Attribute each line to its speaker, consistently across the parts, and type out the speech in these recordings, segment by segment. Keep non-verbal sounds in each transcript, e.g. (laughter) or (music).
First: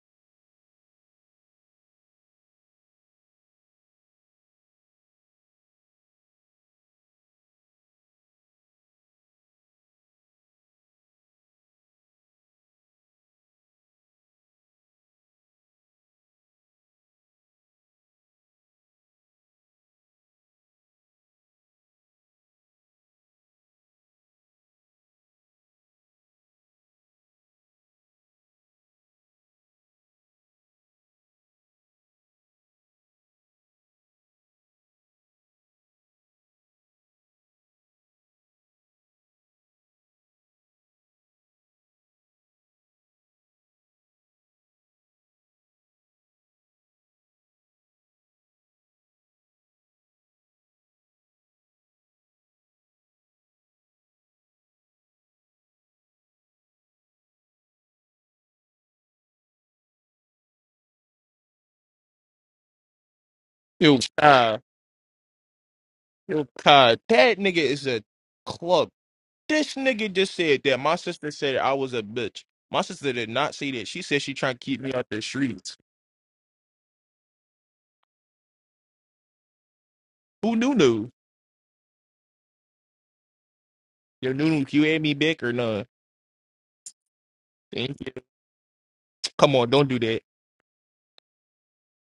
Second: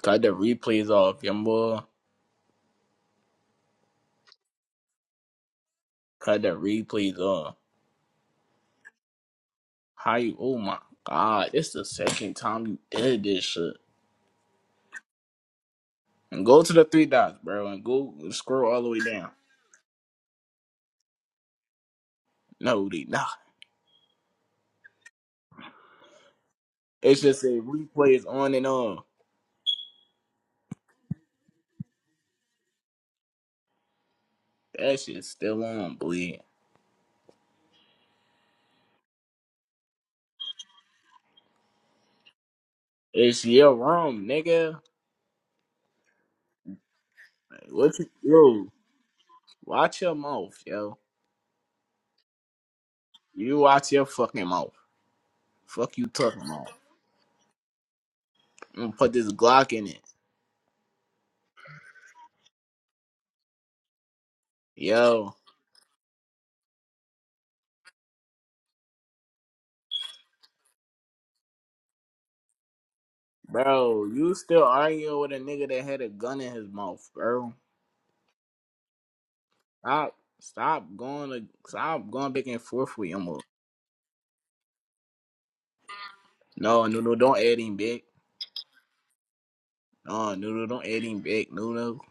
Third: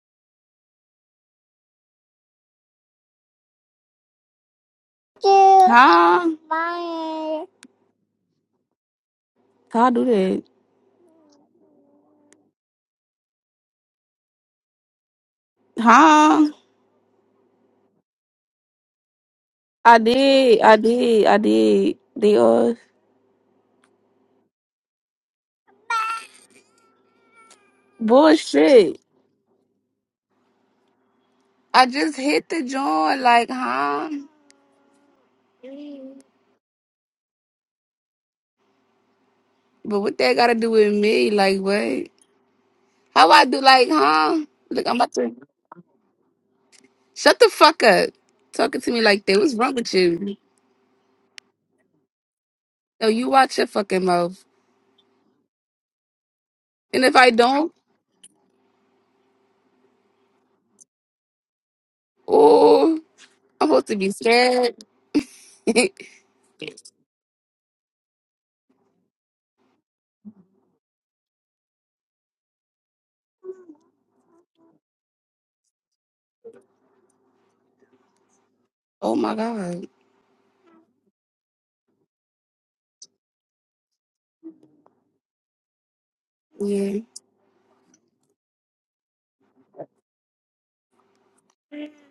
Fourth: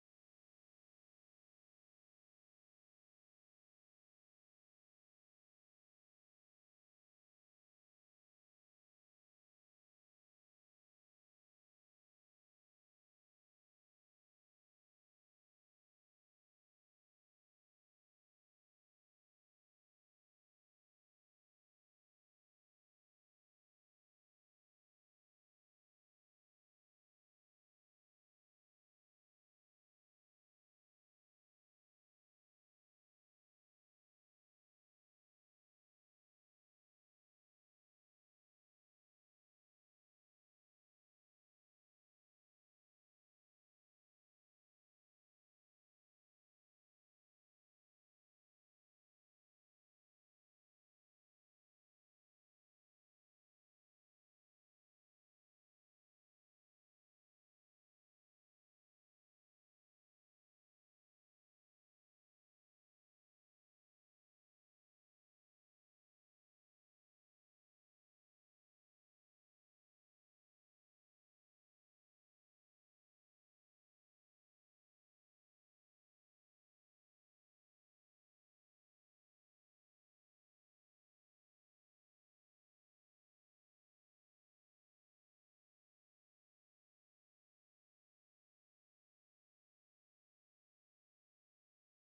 Speaker 1: Cut the replays off, young boy.
Speaker 2: Huh?
Speaker 1: Cut the replays off.
Speaker 2: How do
Speaker 1: How you?
Speaker 2: that?
Speaker 1: Oh my god, It's the second time you did this shit. And
Speaker 2: Huh?
Speaker 1: go to the three dots, bro, and go scroll all the way down.
Speaker 2: I did. I did. I did. They are
Speaker 1: No, they not. It's just a replays on and on.
Speaker 2: bullshit. I just hit the joint, like, huh?
Speaker 1: That shit's still on, bleed.
Speaker 2: But what that got to do with me? Like, what? How
Speaker 1: It's
Speaker 2: I do,
Speaker 1: your
Speaker 2: like,
Speaker 1: room,
Speaker 2: huh?
Speaker 1: nigga.
Speaker 2: Look, I'm about to shut the
Speaker 1: Like,
Speaker 2: fuck
Speaker 1: What you
Speaker 2: up.
Speaker 1: yo?
Speaker 2: Talking to me like that. What's wrong with
Speaker 1: Watch your
Speaker 2: you?
Speaker 1: mouth, yo.
Speaker 2: No, you watch
Speaker 1: You
Speaker 2: your
Speaker 1: watch
Speaker 2: fucking
Speaker 1: your
Speaker 2: mouth.
Speaker 1: fucking mouth. Fuck you talking about.
Speaker 2: And if I don't,
Speaker 1: I'm gonna put this Glock in it,
Speaker 2: oh, I'm supposed to
Speaker 3: Yo,
Speaker 2: be
Speaker 3: Kai,
Speaker 2: scared.
Speaker 1: yo.
Speaker 2: (laughs)
Speaker 3: yo, Kai, that nigga is a club. This nigga just said that my sister said I was a bitch. My sister did not say that. She
Speaker 1: Bro,
Speaker 3: said
Speaker 1: you
Speaker 3: she trying to
Speaker 1: still
Speaker 3: keep me out
Speaker 1: arguing
Speaker 3: the
Speaker 1: with a nigga
Speaker 3: streets.
Speaker 1: that had a gun in his mouth, bro.
Speaker 2: oh my god.
Speaker 1: Stop
Speaker 3: Who knew?
Speaker 1: stop
Speaker 3: knew?
Speaker 1: going to stop going back and forth with him.
Speaker 3: Yo, knew knew, you had me back or not?
Speaker 1: No,
Speaker 2: Yeah.
Speaker 1: no, no, don't add him back.
Speaker 3: Come on, don't do that.
Speaker 1: No, no, no, don't add him back. No, no.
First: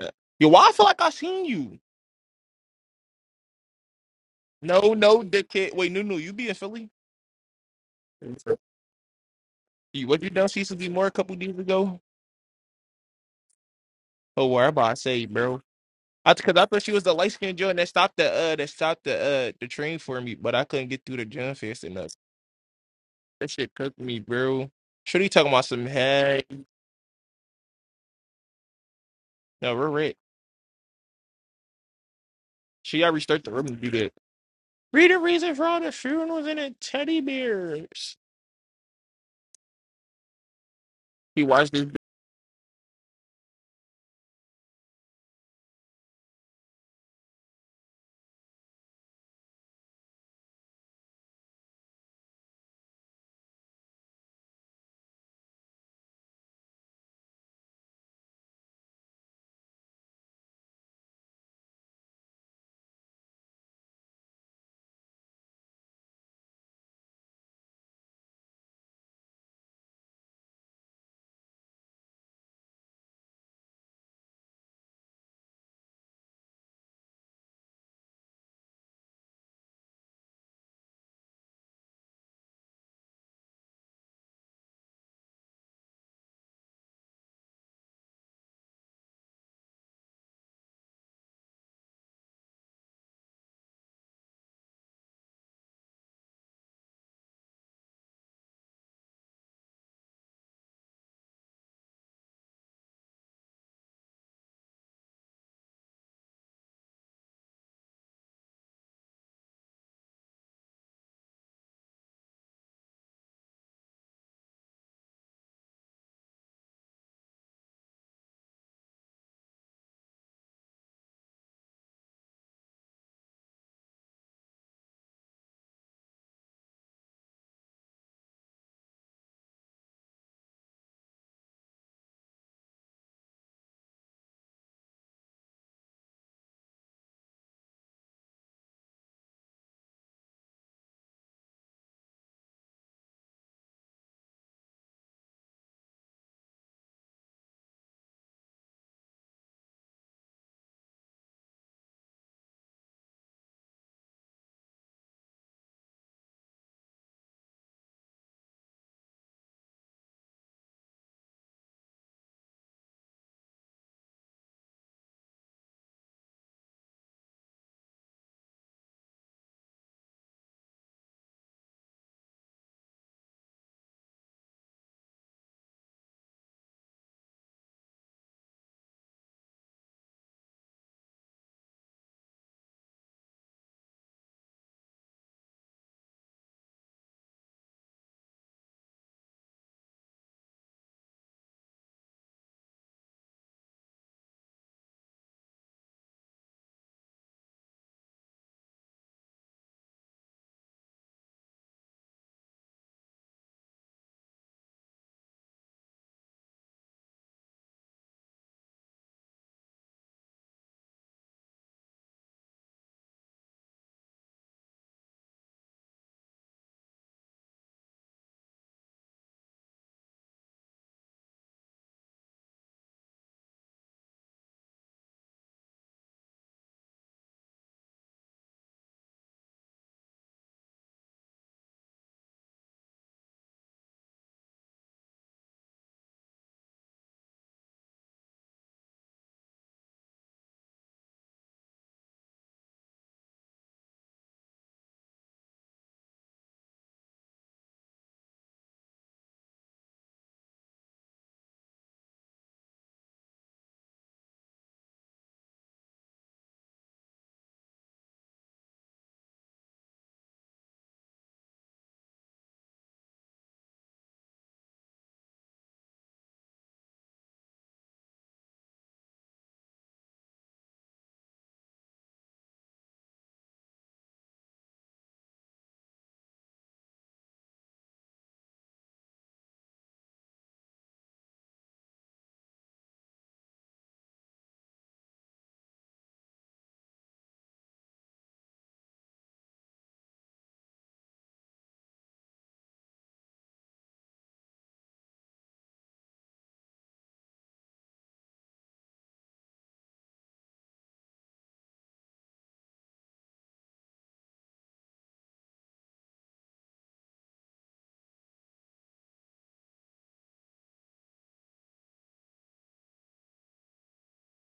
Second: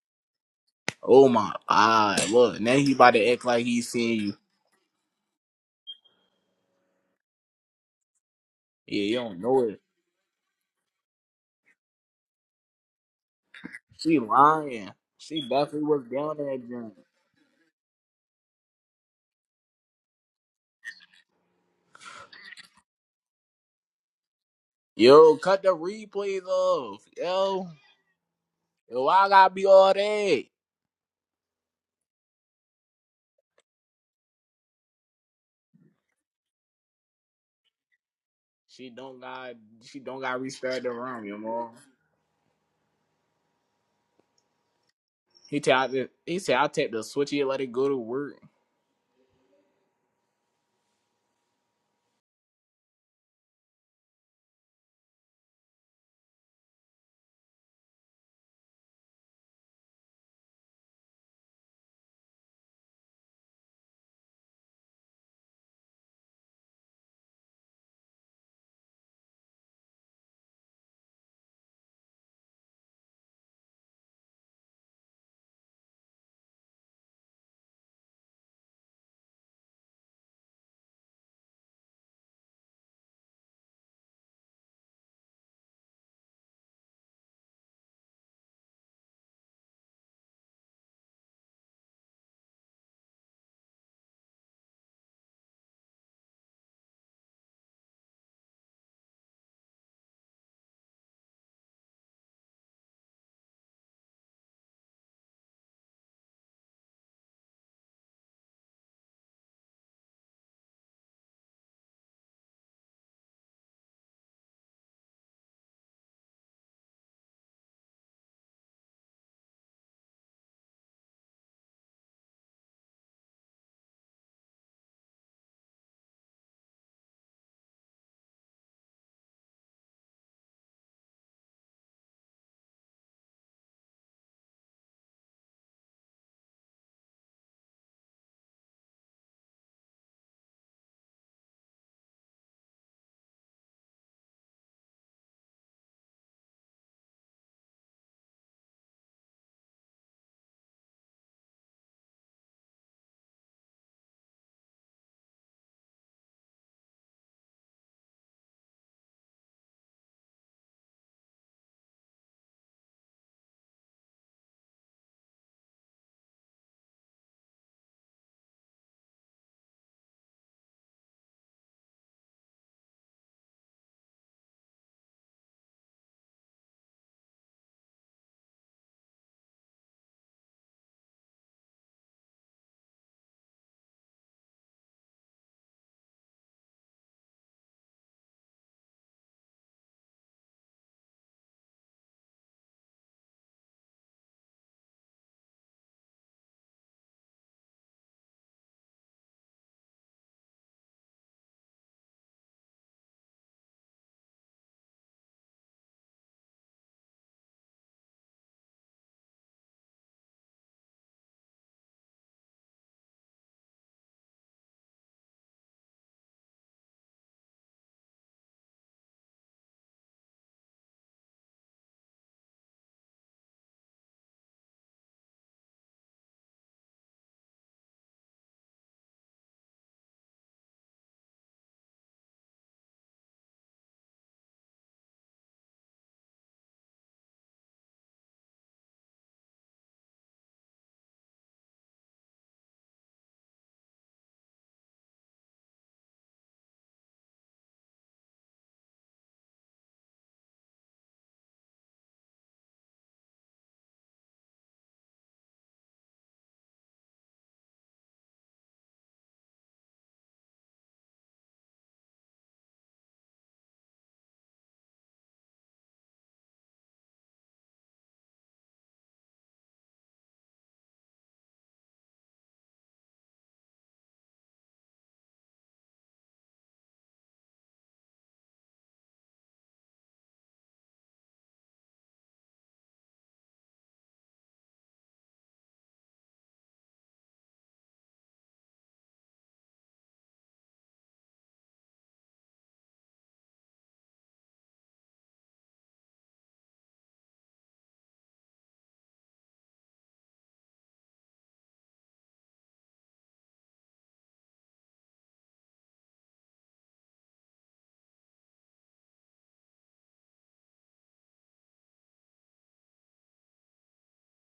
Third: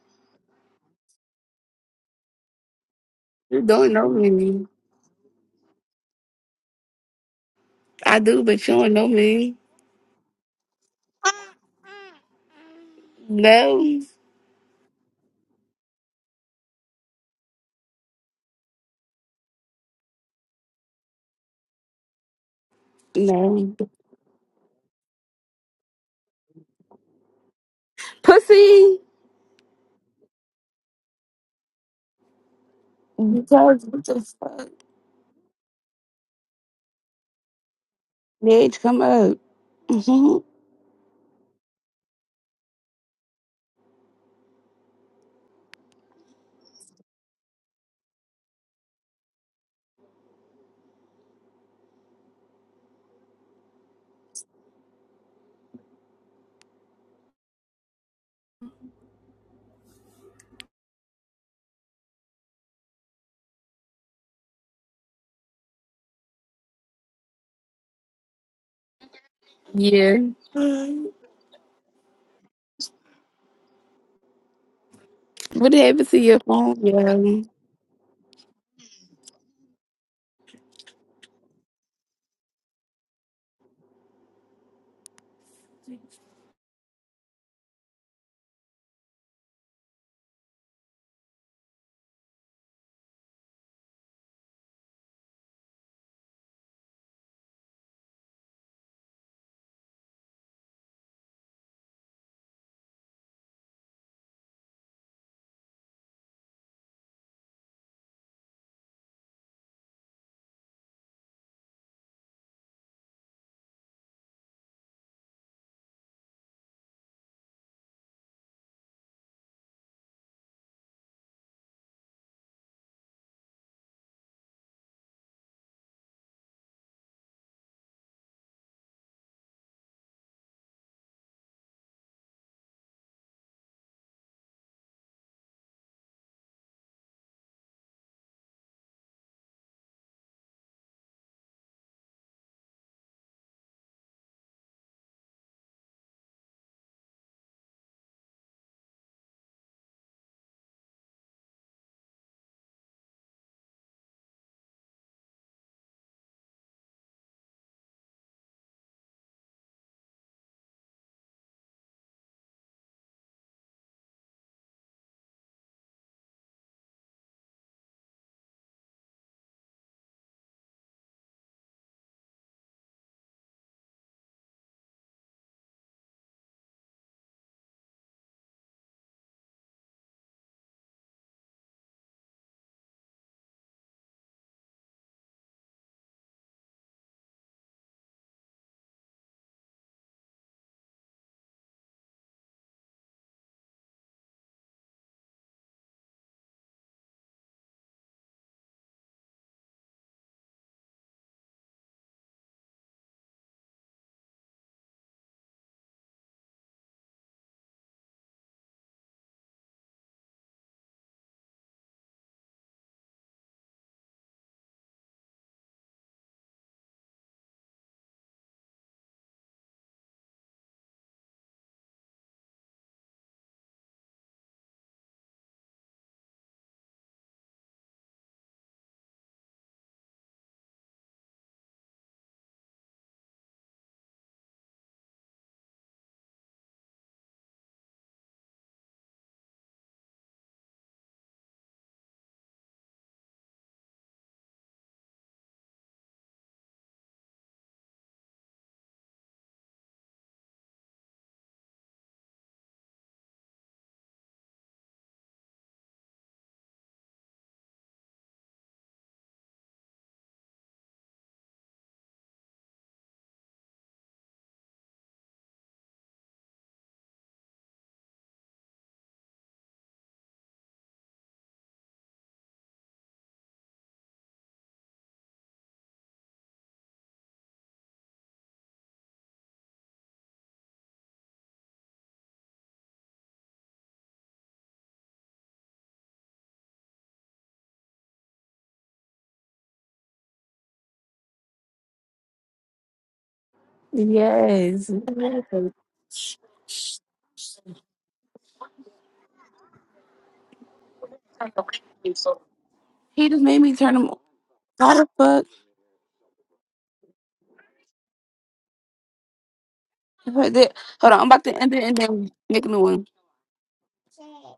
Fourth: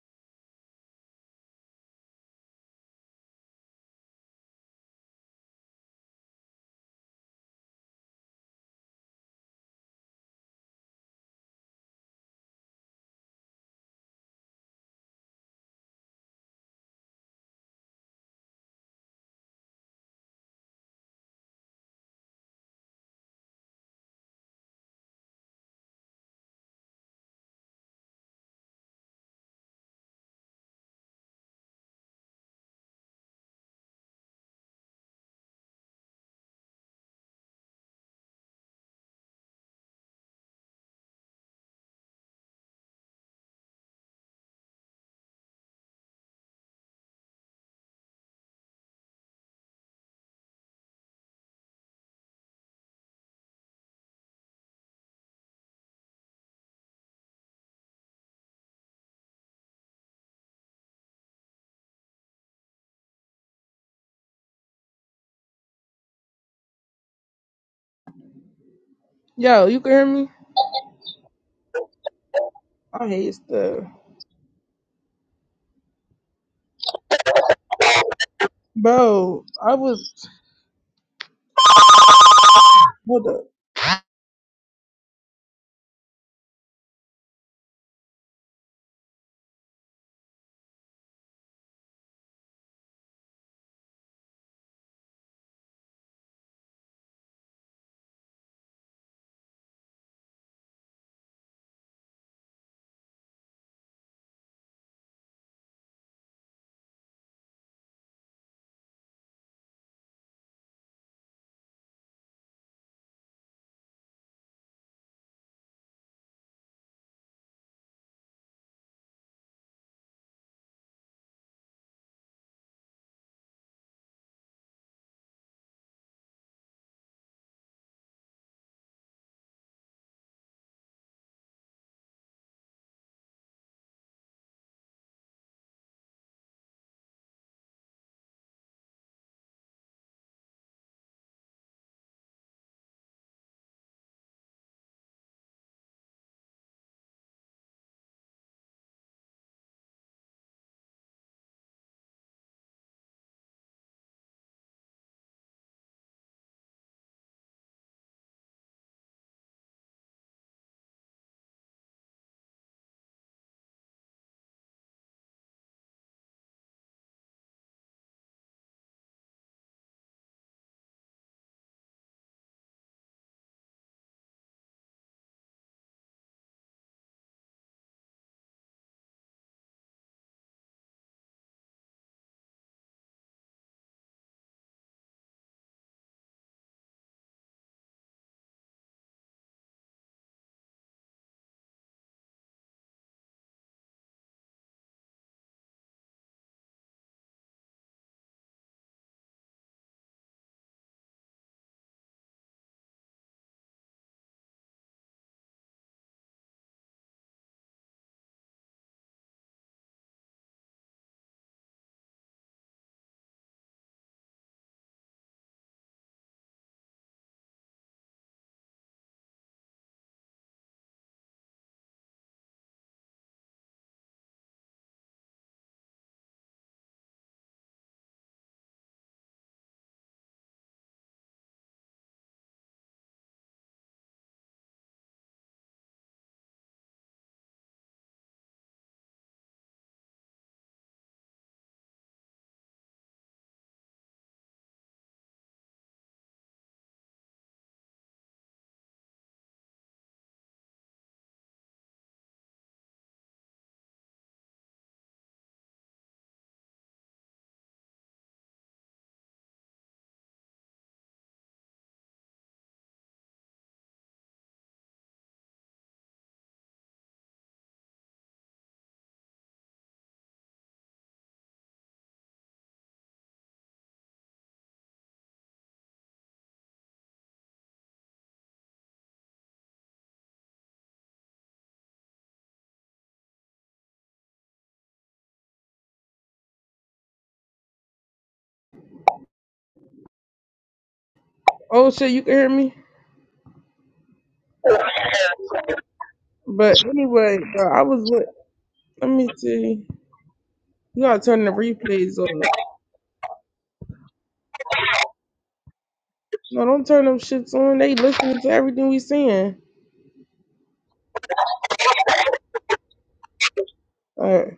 Speaker 3: Uh, Yo, why I feel like I
Speaker 1: Oh
Speaker 3: seen
Speaker 1: my
Speaker 3: you?
Speaker 1: god, look, now he about to act
Speaker 2: You
Speaker 1: like he
Speaker 2: don't know
Speaker 1: seen you.
Speaker 2: me.
Speaker 3: No, no, dickhead. Wait, no, no, you be in Philly?
Speaker 2: I do, but you don't
Speaker 1: Yeah,
Speaker 2: know
Speaker 1: you don't
Speaker 2: me.
Speaker 1: know it.
Speaker 3: You what you done see Suzy Moore a couple days ago?
Speaker 2: No.
Speaker 1: She
Speaker 3: Oh, where about
Speaker 1: lying.
Speaker 3: I say,
Speaker 1: She
Speaker 3: bro?
Speaker 1: definitely was
Speaker 3: I
Speaker 1: down
Speaker 3: because
Speaker 1: there
Speaker 3: I thought
Speaker 1: gym.
Speaker 3: she was the light skinned joint that stopped the uh that stopped the uh the train for me, but I couldn't get through the gym fast enough. That shit
Speaker 2: No.
Speaker 3: cooked me, bro. Should he
Speaker 1: Yo,
Speaker 3: talking
Speaker 1: cut
Speaker 3: about
Speaker 1: the
Speaker 3: some hey?
Speaker 1: replays off. Yo.
Speaker 2: Pussy.
Speaker 1: Yo, why I gotta be
Speaker 3: No, we're
Speaker 1: all
Speaker 3: right.
Speaker 1: that?
Speaker 3: She already started the room to
Speaker 2: Because
Speaker 3: do
Speaker 2: what
Speaker 3: that.
Speaker 2: the fuck?
Speaker 3: Read the reason for all the funerals and the teddy bears.
Speaker 2: Nage,
Speaker 1: She
Speaker 2: come
Speaker 1: don't
Speaker 2: up.
Speaker 1: got she don't
Speaker 2: hmm
Speaker 1: got restart the room, you
Speaker 3: He
Speaker 1: know.
Speaker 3: watched this.
Speaker 1: He tell I, he said I take the switchy and let it go to work.
Speaker 4: Yo, you can hear
Speaker 2: Yeah.
Speaker 4: me? I hate stuff.
Speaker 2: What happened to your phone? Yeah.
Speaker 4: Bro, I was hold up. Oh shit, you can hear me?
Speaker 2: Yes.
Speaker 4: But anyway, bro, I was with let me see. You gotta turn the replays on.
Speaker 2: He just made me turn him on. How the fuck?
Speaker 4: No, don't turn them shits on. They listening to everything we saying.
Speaker 2: Hold on, I'm about to end it and then make a new
Speaker 4: All
Speaker 2: one.
Speaker 4: right.